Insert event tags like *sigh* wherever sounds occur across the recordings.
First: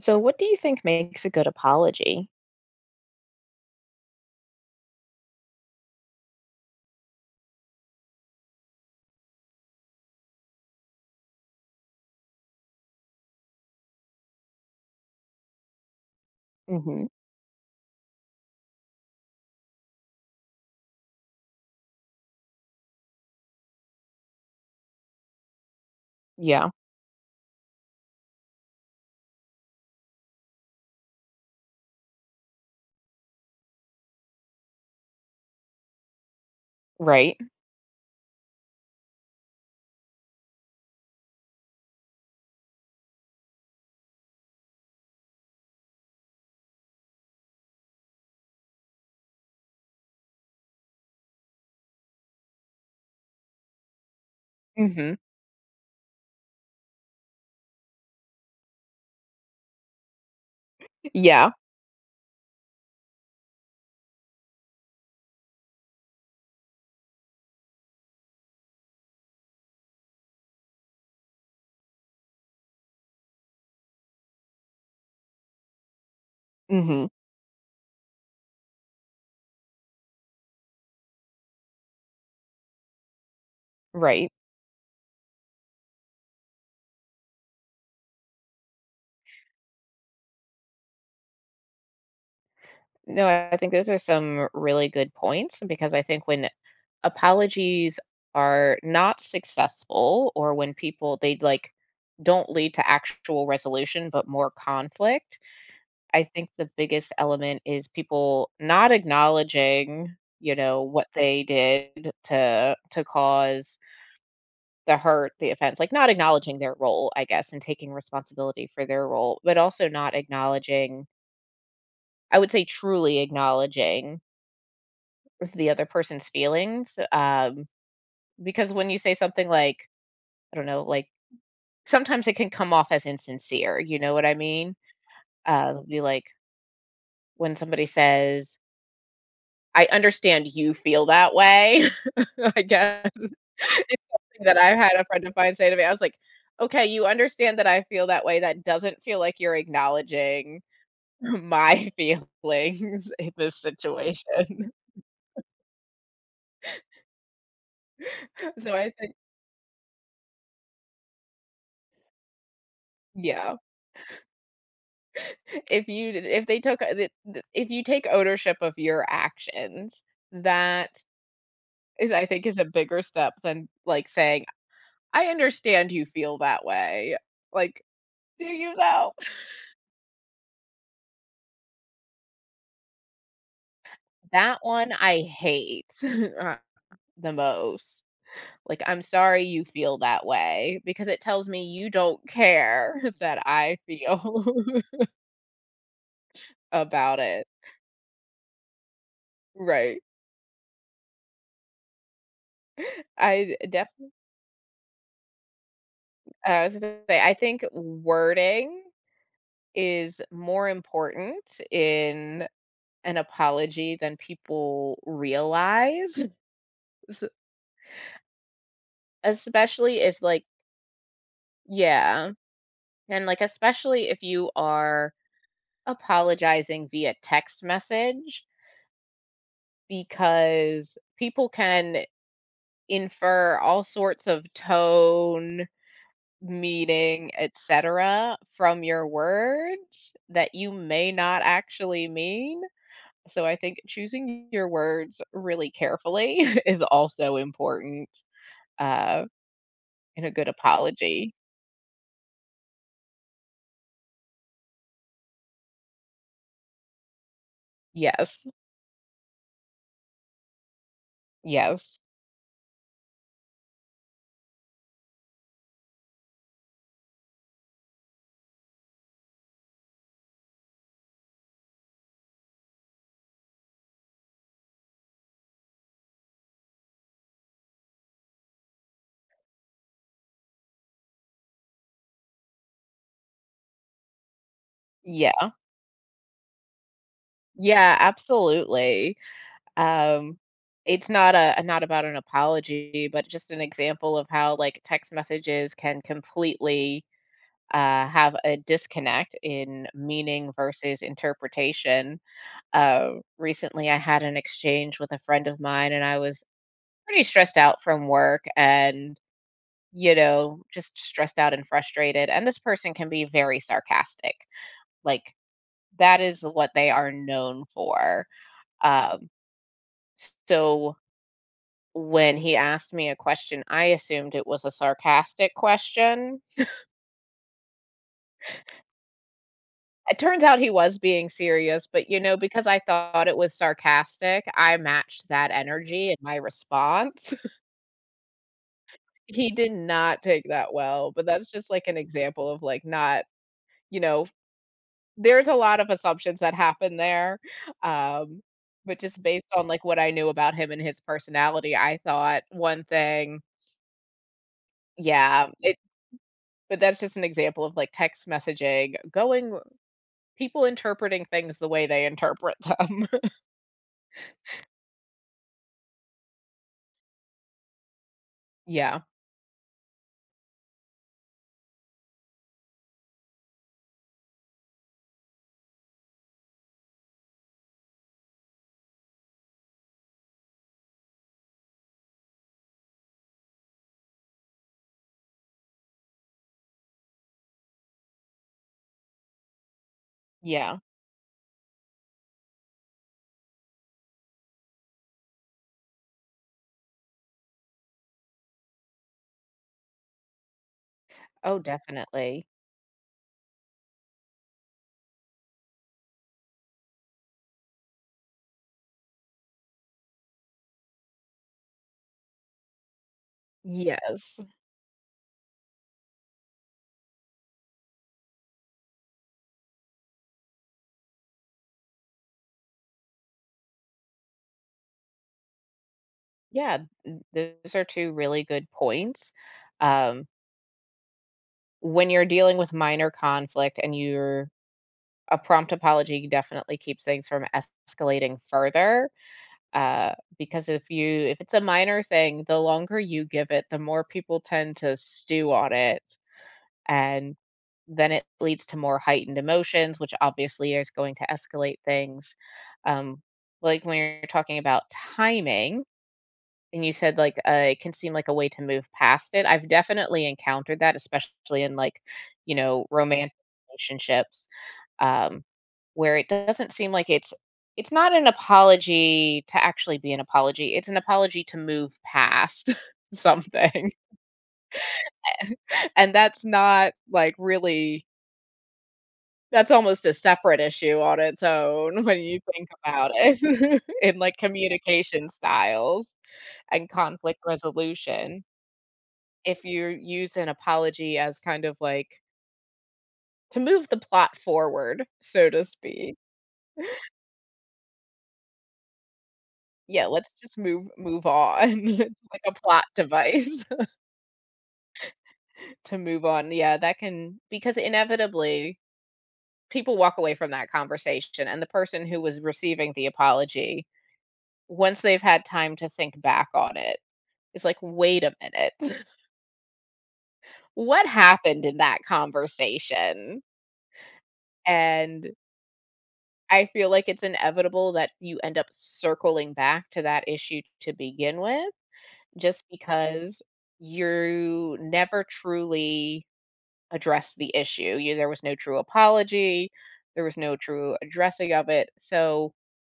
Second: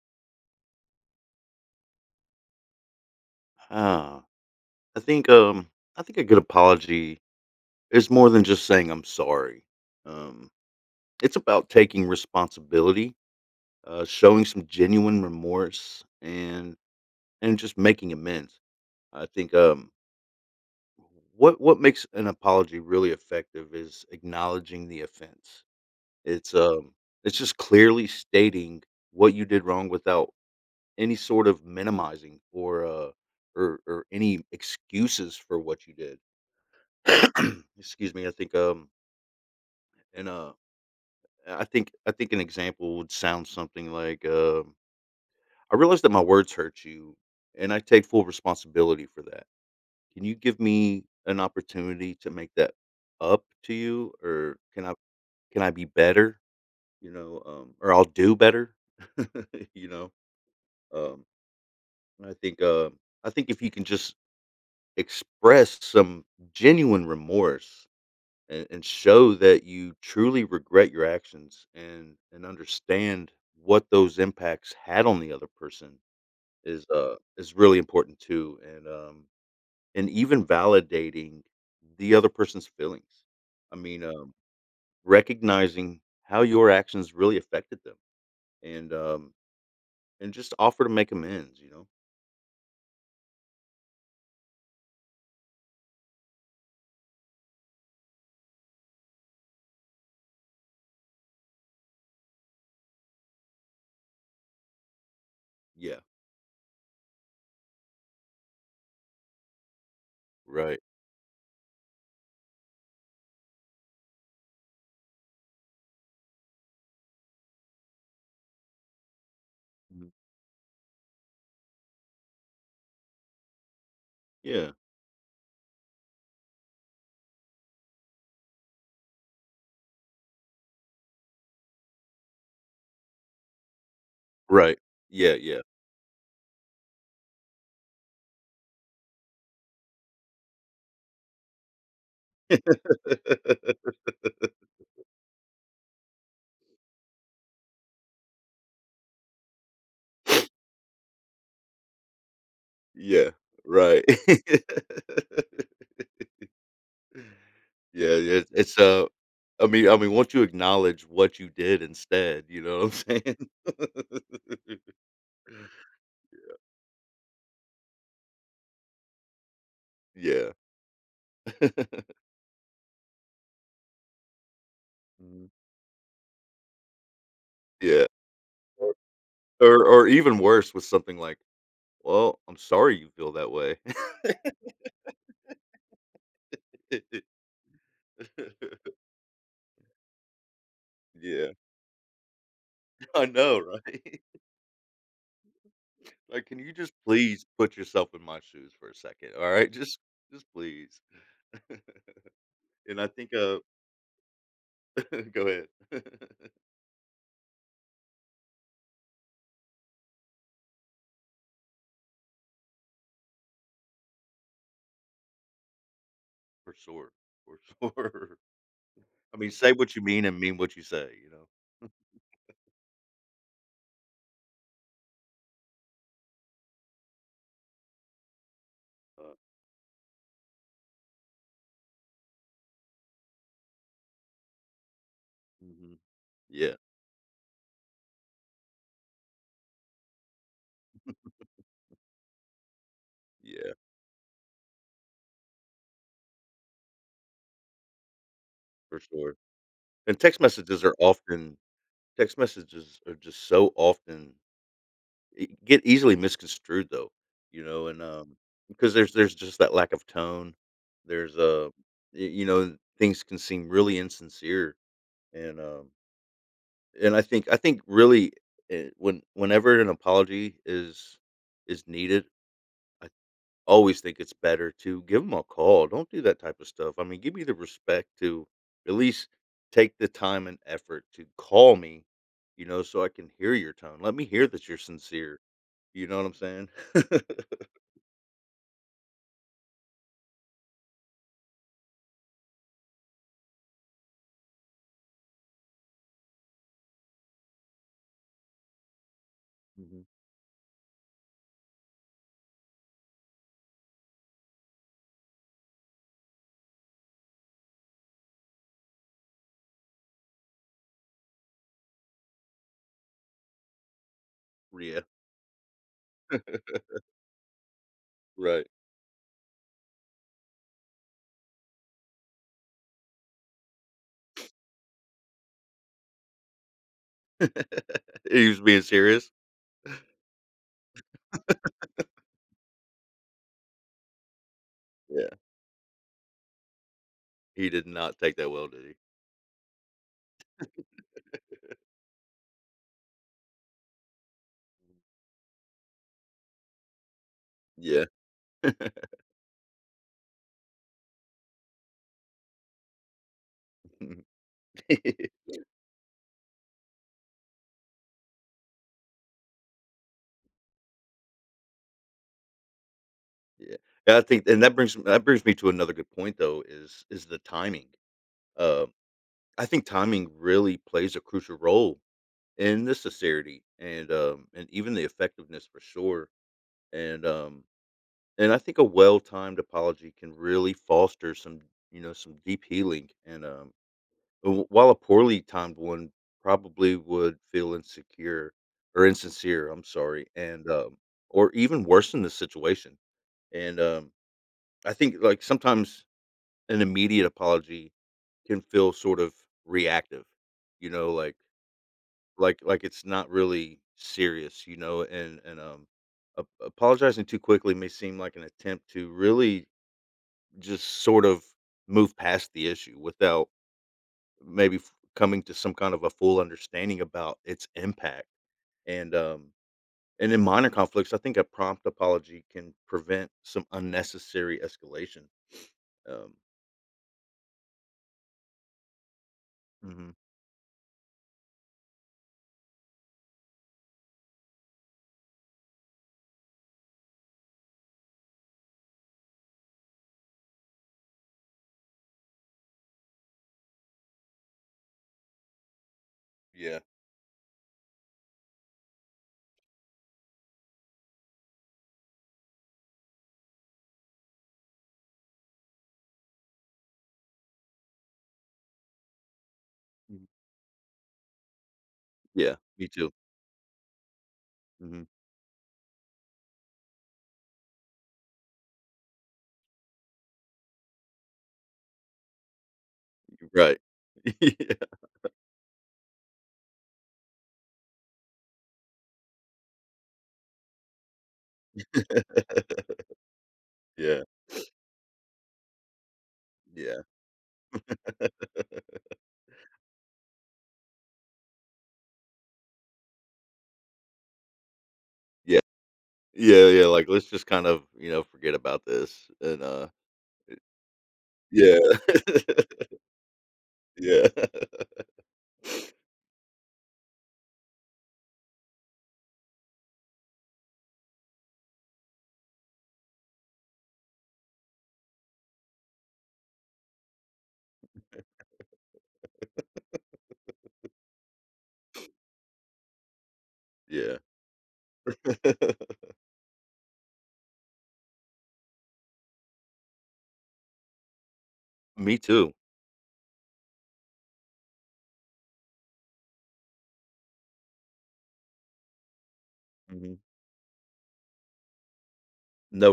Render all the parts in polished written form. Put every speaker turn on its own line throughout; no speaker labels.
So, what do you think makes a good apology?
Uh, I think um I think a good apology is more than just saying I'm sorry. Um it's about taking responsibility, showing some genuine remorse
Mhm.
and just making amends. I think what makes an apology really effective is acknowledging the offense. It's
Yeah.
um it's just clearly stating what you did wrong without any sort of minimizing or any excuses for what you did.
Right.
*clears throat* Excuse me. I think and I think an example would sound something like, "I realize that my words hurt you and I take full responsibility for that. Can you give me an opportunity to make that up to you, or can I
Mhm.
can I be better? Or I'll do better." *laughs* you know. Um
Yeah.
and I think if you can just express some genuine remorse, and show that you truly regret your actions and understand what those impacts had on the other person
Mhm.
is really important too. And and even validating the other person's feelings, i mean
Right.
um recognizing how your actions really affected them, and and just offer to make amends, you know?
No, I think those are some really good points because I think when apologies are not successful or when people they like don't lead to actual resolution but more conflict,
Yeah.
I think the biggest element is people not acknowledging, you
Right.
know, what they did to cause the hurt, the offense, like not acknowledging their role, I guess, and taking responsibility for their role, but also
Mhm.
not acknowledging, I would say truly acknowledging
Yeah.
the other person's feelings. Because when you say something like, I don't know, like sometimes it can come off as insincere, you know what I mean?
Right. Yeah, yeah.
It'll be like when somebody says, I understand you feel that way. *laughs* I guess. *laughs*
*laughs*
It's something that I've had a friend of mine say to me. I was like, "Okay, you understand that I feel that way. That doesn't feel like you're acknowledging *laughs* my feelings
Yeah.
in this
Right.
situation." *laughs*
*laughs* Yeah, it
So
it's,
I
uh
think
I mean, once you acknowledge what you did instead, you know what I'm saying?
yeah.
*laughs*
If you d If they took the if you take ownership of your actions,
Yeah.
that is
*laughs*
I think is a bigger step than, like, saying, "I
Mhm.
understand you feel that way." Like,
Yeah.
do you
Or
know *laughs*
or even worse with something like, "Well, I'm sorry you feel that way."
That one I hate, *laughs* uh,
*laughs*
the most. Like, "I'm sorry you feel that way," because it tells
Yeah.
me you don't care *laughs*
I
that
know,
I
right? *laughs*
feel *laughs*
Like, "Can you just
about
please
it.
put yourself in my shoes for a second, alright?
Right.
Just please." *laughs* And I think,
I definitely.
*laughs* Go ahead. *laughs*
I was gonna say, I think wording is more important in an apology than people realize. *laughs*
For sure,
es
for sure. I mean, say what
Especially
you
if,
mean and
like
mean what you say, you know?
yeah, and, like, especially if you are apologizing via text message
Uh,
because people can infer all sorts of tone,
mhm. Yeah,
meaning, etc., from your words that you may not actually mean. So I
yeah,
think choosing your words really carefully *laughs* is also important
for
uh,
sure. And
in a
text
good
messages are
apology.
often text messages are just so often e get easily misconstrued though, you know, and
Yes,
because there's just that lack of tone. There's,
yes,
y you know, things can seem really insincere, and and I think really, whenever an apology is needed, I always think it's better to give them a call. Don't do that type of stuff. I mean, give me the respect to at least take the time and effort to call me, you know, so I can hear your tone. Let me hear that you're sincere.
yeah,
You know what I'm saying? *laughs*
yeah, absolutely. Um, it's not a not about an apology, but just an example of how like text messages can completely have a disconnect in
Hmm.
meaning versus interpretation. Recently, I had an exchange with a friend of mine, and I was pretty stressed out from work and, you know, just stressed out and frustrated. And this person can be very sarcastic.
Yeah.
Like, that is what they are known for.
Right.
Um, so, when he asked me a question, I assumed it was a sarcastic question.
*laughs* He was being serious.
It turns out he was being serious, but, you know, because I thought it was sarcastic, I matched
Yeah.
that energy in my response. *laughs*
He did not take that well, did he?
He did not take that well, but that's just, like, an example of, like, not you know, there's a lot of assumptions that happen there,
Yeah.
um, but
*laughs*
just based on, like, what I knew about him and his personality, I thought one thing.
*laughs* Yeah.
Yeah, it but that's just an example of, like, text messaging going people interpreting things the way they interpret them.
Yeah. I think, and that brings me to another good point though is the timing.
*laughs*
Uh,
Yeah,
I think timing really plays a crucial role and the sincerity, and and even the effectiveness, for sure. And and I think a well-timed apology can really foster some, you know, some deep healing. And while a poorly timed one probably would feel insecure or insincere, I'm sorry. and
yeah.
um or even worsen the situation. And I think, like, sometimes an immediate apology can feel sort of reactive, you know? like
Oh, definitely.
Like like it's not really serious, you know? And apologizing too quickly may seem like an attempt to really just sort of move past the issue without
Yes.
maybe coming to some kind of a full understanding about its impact. And and in minor conflicts, I think a prompt apology can prevent some unnecessary escalation. Um
Yeah, those are two really good points.
mhm.
Um, when you're dealing with minor conflict and you're a prompt apology definitely keeps things from escalating further. Because if it's a minor thing, the longer you give it, the more people tend to stew on it,
Yeah.
and then it leads to more heightened emotions, which obviously is going to escalate things. Um, like when you're talking about timing, and you said, like, it can seem like a way to move past it. I've definitely
Mm.
encountered that, especially in, like, you
Yeah,
know,
me too.
romantic relationships,
Hmm.
um, where it doesn't seem like it's not an apology to actually be an apology. It's an apology to move past *laughs*
Right.
something.
*laughs* Yeah.
*laughs* And that's not, like, really that's almost a separate issue on its own when you think about it *laughs* in,
Yeah.
like, communication styles and
Yeah.
conflict resolution.
*laughs*
If you use an apology as kind of like to move the plot forward, so
Yeah.
to speak.
Yeah, yeah, like, let's just kind of, you know, forget about this
Yeah, let's just move on.
yeah.
*laughs* It's like a
*laughs*
plot device
Yeah.
*laughs* to move on. Yeah, that can because inevitably people walk away from that conversation and the person who was receiving the apology, once they've had time to think back on it, it's like, wait a minute. *laughs* What happened in that conversation?
Yeah.
And
*laughs*
I feel like it's inevitable that you end up circling back to that issue to begin with,
Me too.
just because you never truly addressed the issue. You there was no true apology,
Mhm.
there was no true addressing of it. So,
No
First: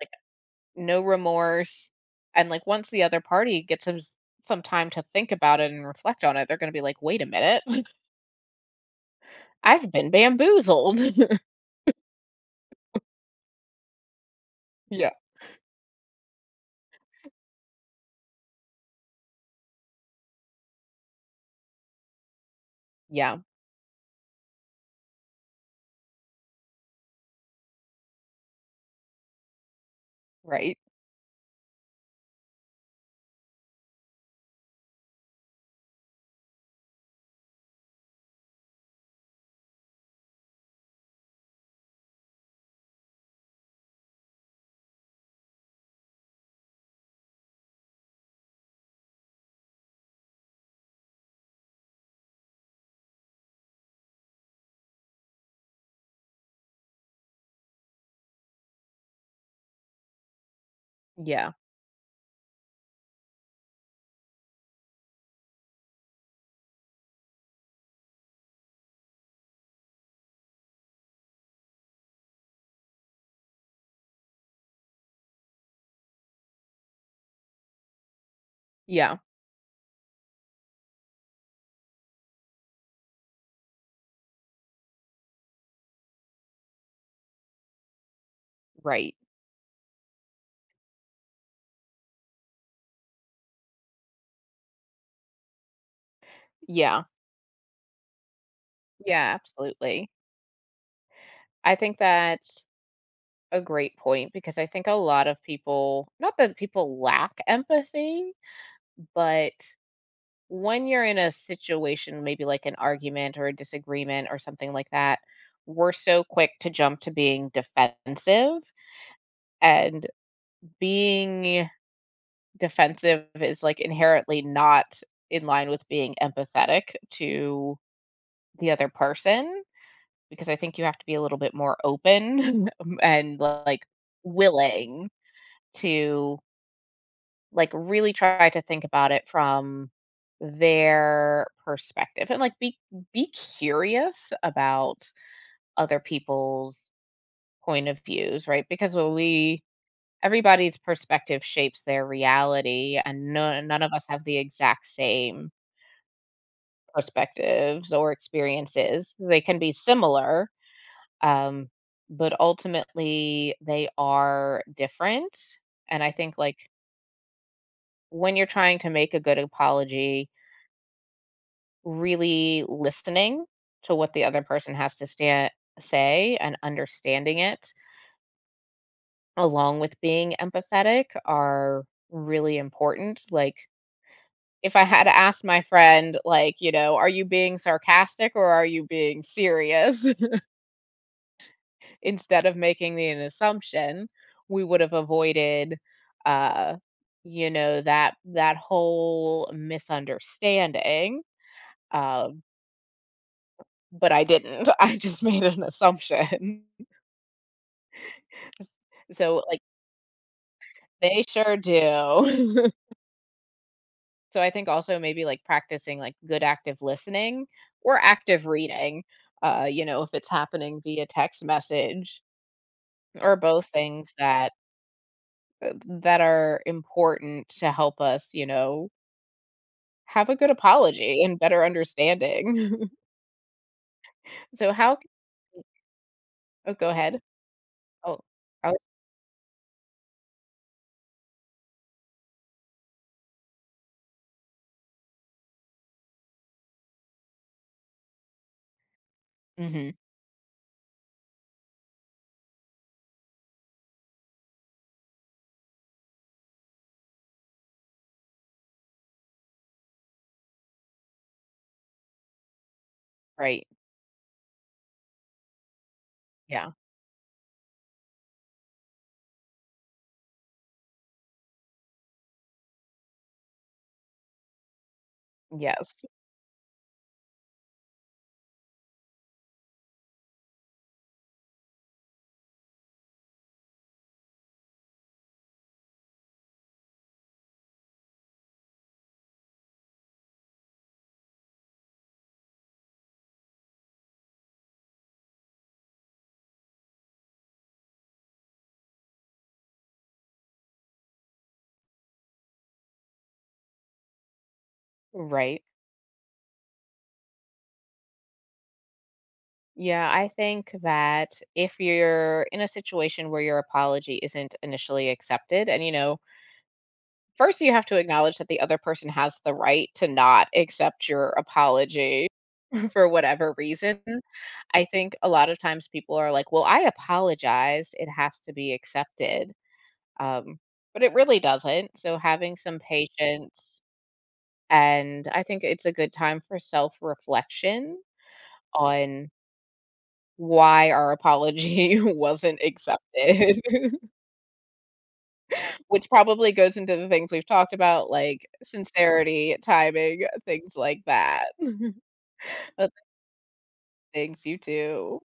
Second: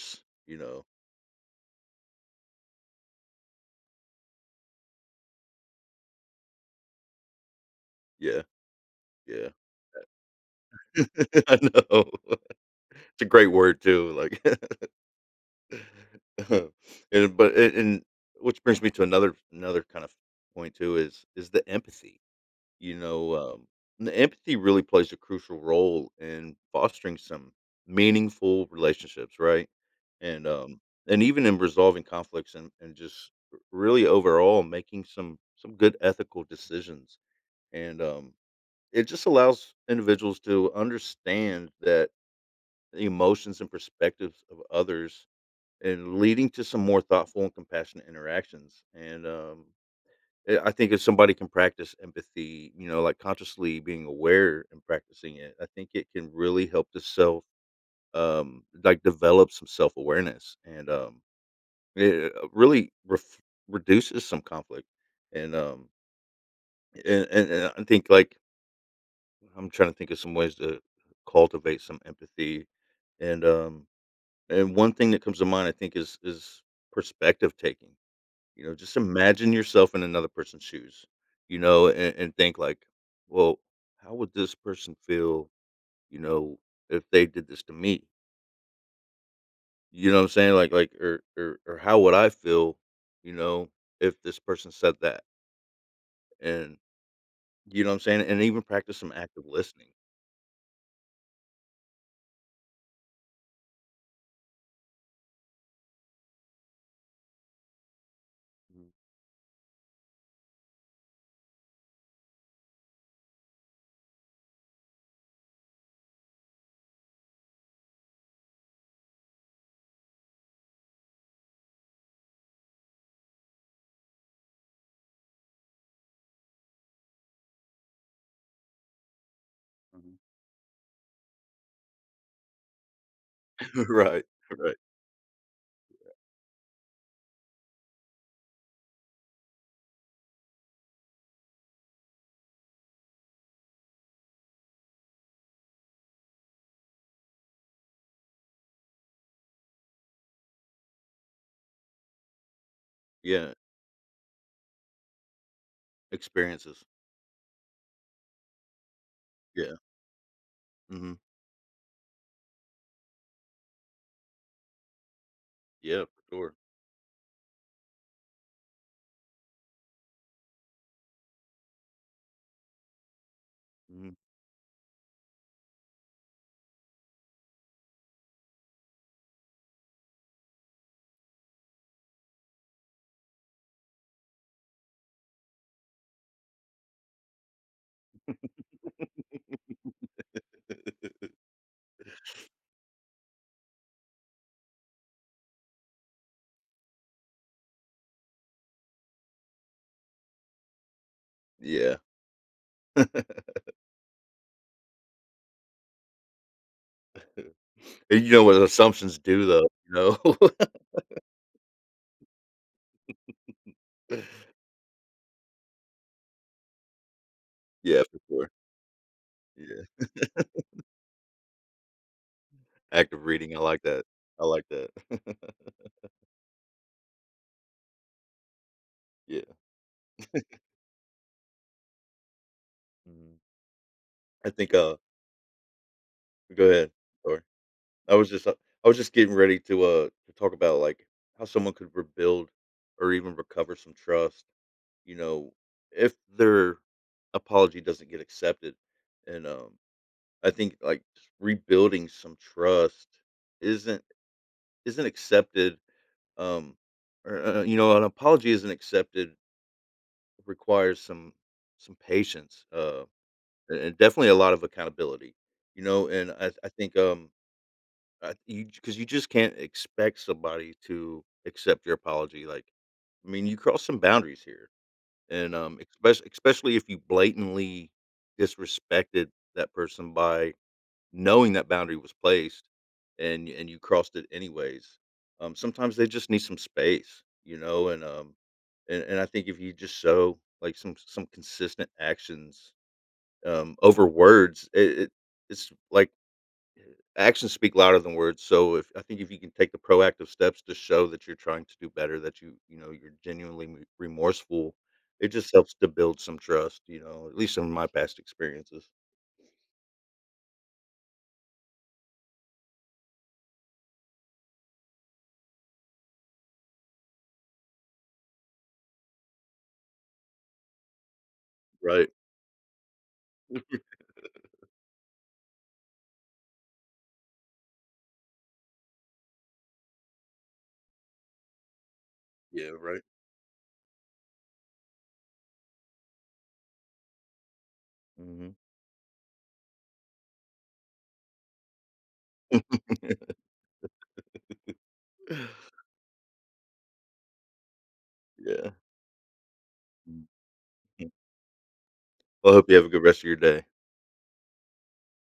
like,
you know?
no remorse. And like once the other party gets some time to think about it and reflect on it, they're gonna be like, wait a minute, *laughs*
Yeah, yeah.
I've been bamboozled.
*laughs* I know. *laughs* It's a great word too, like. *laughs*
*laughs* Yeah.
And but and which brings me to another, another kind of point too is the empathy. You know,
Yeah.
n empathy really plays a crucial role in fostering some meaningful relationships, right? And,
Right.
um, and even in resolving conflicts, and just really overall making some good ethical decisions. And It just allows individuals to understand that the emotions and perspectives of others, and leading to some more thoughtful and compassionate interactions. And I think if somebody can practice empathy, you know, like consciously being aware and practicing it, I think it can really help the self, like develop some self awareness, and
Yeah.
it really reduces some conflict. And I think, like, I'm trying to think of some ways to cultivate some empathy. And and one thing that comes to mind, I think, is perspective taking. You know, just
Yeah.
imagine yourself in another person's shoes, you know, and think like, well, how would this person feel, you know, if they did this to me?
Right.
You know what I'm saying? Like, or, or how would I feel, you know, if this person said that? And,
Yeah.
you know what I'm saying? And even practice some
Yeah,
active listening.
absolutely. I think that's a great point because I think a lot of people, not that people lack empathy, but when you're in a situation, maybe like an argument or a disagreement or something like that, we're so quick to jump to being defensive. And being defensive is like inherently not in line with being empathetic to the other person.
Mm-hmm.
Because I think you have to be a little bit more open *laughs* and, like,
*laughs* Right. Right.
willing to, like, really try to think about it from their perspective and, like, be curious about other people's point of views, right? Because when we everybody's perspective shapes their reality, and
Yeah.
none of us have the exact same
Experiences.
perspectives or experiences. They can be
Yeah.
similar,
Hmm.
Um, but ultimately, they are different. And
Yeah.
I
For
think,
sure.
like, when you're trying to make a good apology, really listening to what
Hmm.
the other person has to sta say and understanding it, along with being empathetic, are really important. Like, if I had asked my friend, like, you know, "Are you being sarcastic or are you being serious?" *laughs* Instead of making an assumption, we would have avoided, uh, you know, that whole misunderstanding,
Yeah.
um,
*laughs* And
but I didn't. *laughs* I just made an assumption. *laughs*
you know what assumptions
So,
do,
like,
though. You know.
they sure do. *laughs* So,
*laughs*
I think also maybe, like, practicing, like, good active listening or
Yeah. For
active
sure.
reading, you know,
Yeah.
if it's
*laughs*
happening via text message
Active
or
reading, I
both
like that.
things
I
that,
like that. *laughs*
that are important to help us, you know,
Yeah.
have a good apology and better understanding. *laughs*
Mhm. I
So
think,
how c
go
Oh, go
ahead.
ahead.
Sorry. I
Oh,
was just, uh
oh
I was just getting ready to talk about, like, how someone could rebuild or even recover some trust, you know, if their apology doesn't get accepted, and
Mhm.
I think, like, just rebuilding some trust isn't isn't accepted, um, or, you know, an apology isn't accepted, requires some patience,
Right.
and definitely a lot of accountability, you know, and I
Yeah.
think, I you, because you just can't expect somebody to accept your apology. Like, I mean, you cross some boundaries here, and
Yes.
especially especially if you blatantly disrespected that person by knowing that boundary was placed and you crossed it anyways. Sometimes they just need some space, you know? And I think if you just show like some consistent actions, over words, it's like actions speak louder than words. So if I think if you can take the proactive steps to show that you're trying to do better, that, you know, you're genuinely remorseful, it just
Right.
helps to build some trust, you know, at least in my past experiences.
Yeah, I think that if you're in a situation where your apology isn't initially accepted and, you know, first you have to acknowledge that the other person has the right to not accept your
Right.
apology *laughs* for whatever reason. I think a lot of times people are like, "Well, I apologized, it has to be accepted." Um, but it really doesn't, so having
Yeah.
some
Right.
patience, and I think it's a good time for self-reflection
Hmm.
on why our apology *laughs* wasn't accepted, *laughs*
*sighs*
which probably goes into the things we've talked about, like
Yeah.
sincerity,
Mm.
timing, things like that. *laughs*
Well, I hope you have a
But
good rest of your day.
the things you do.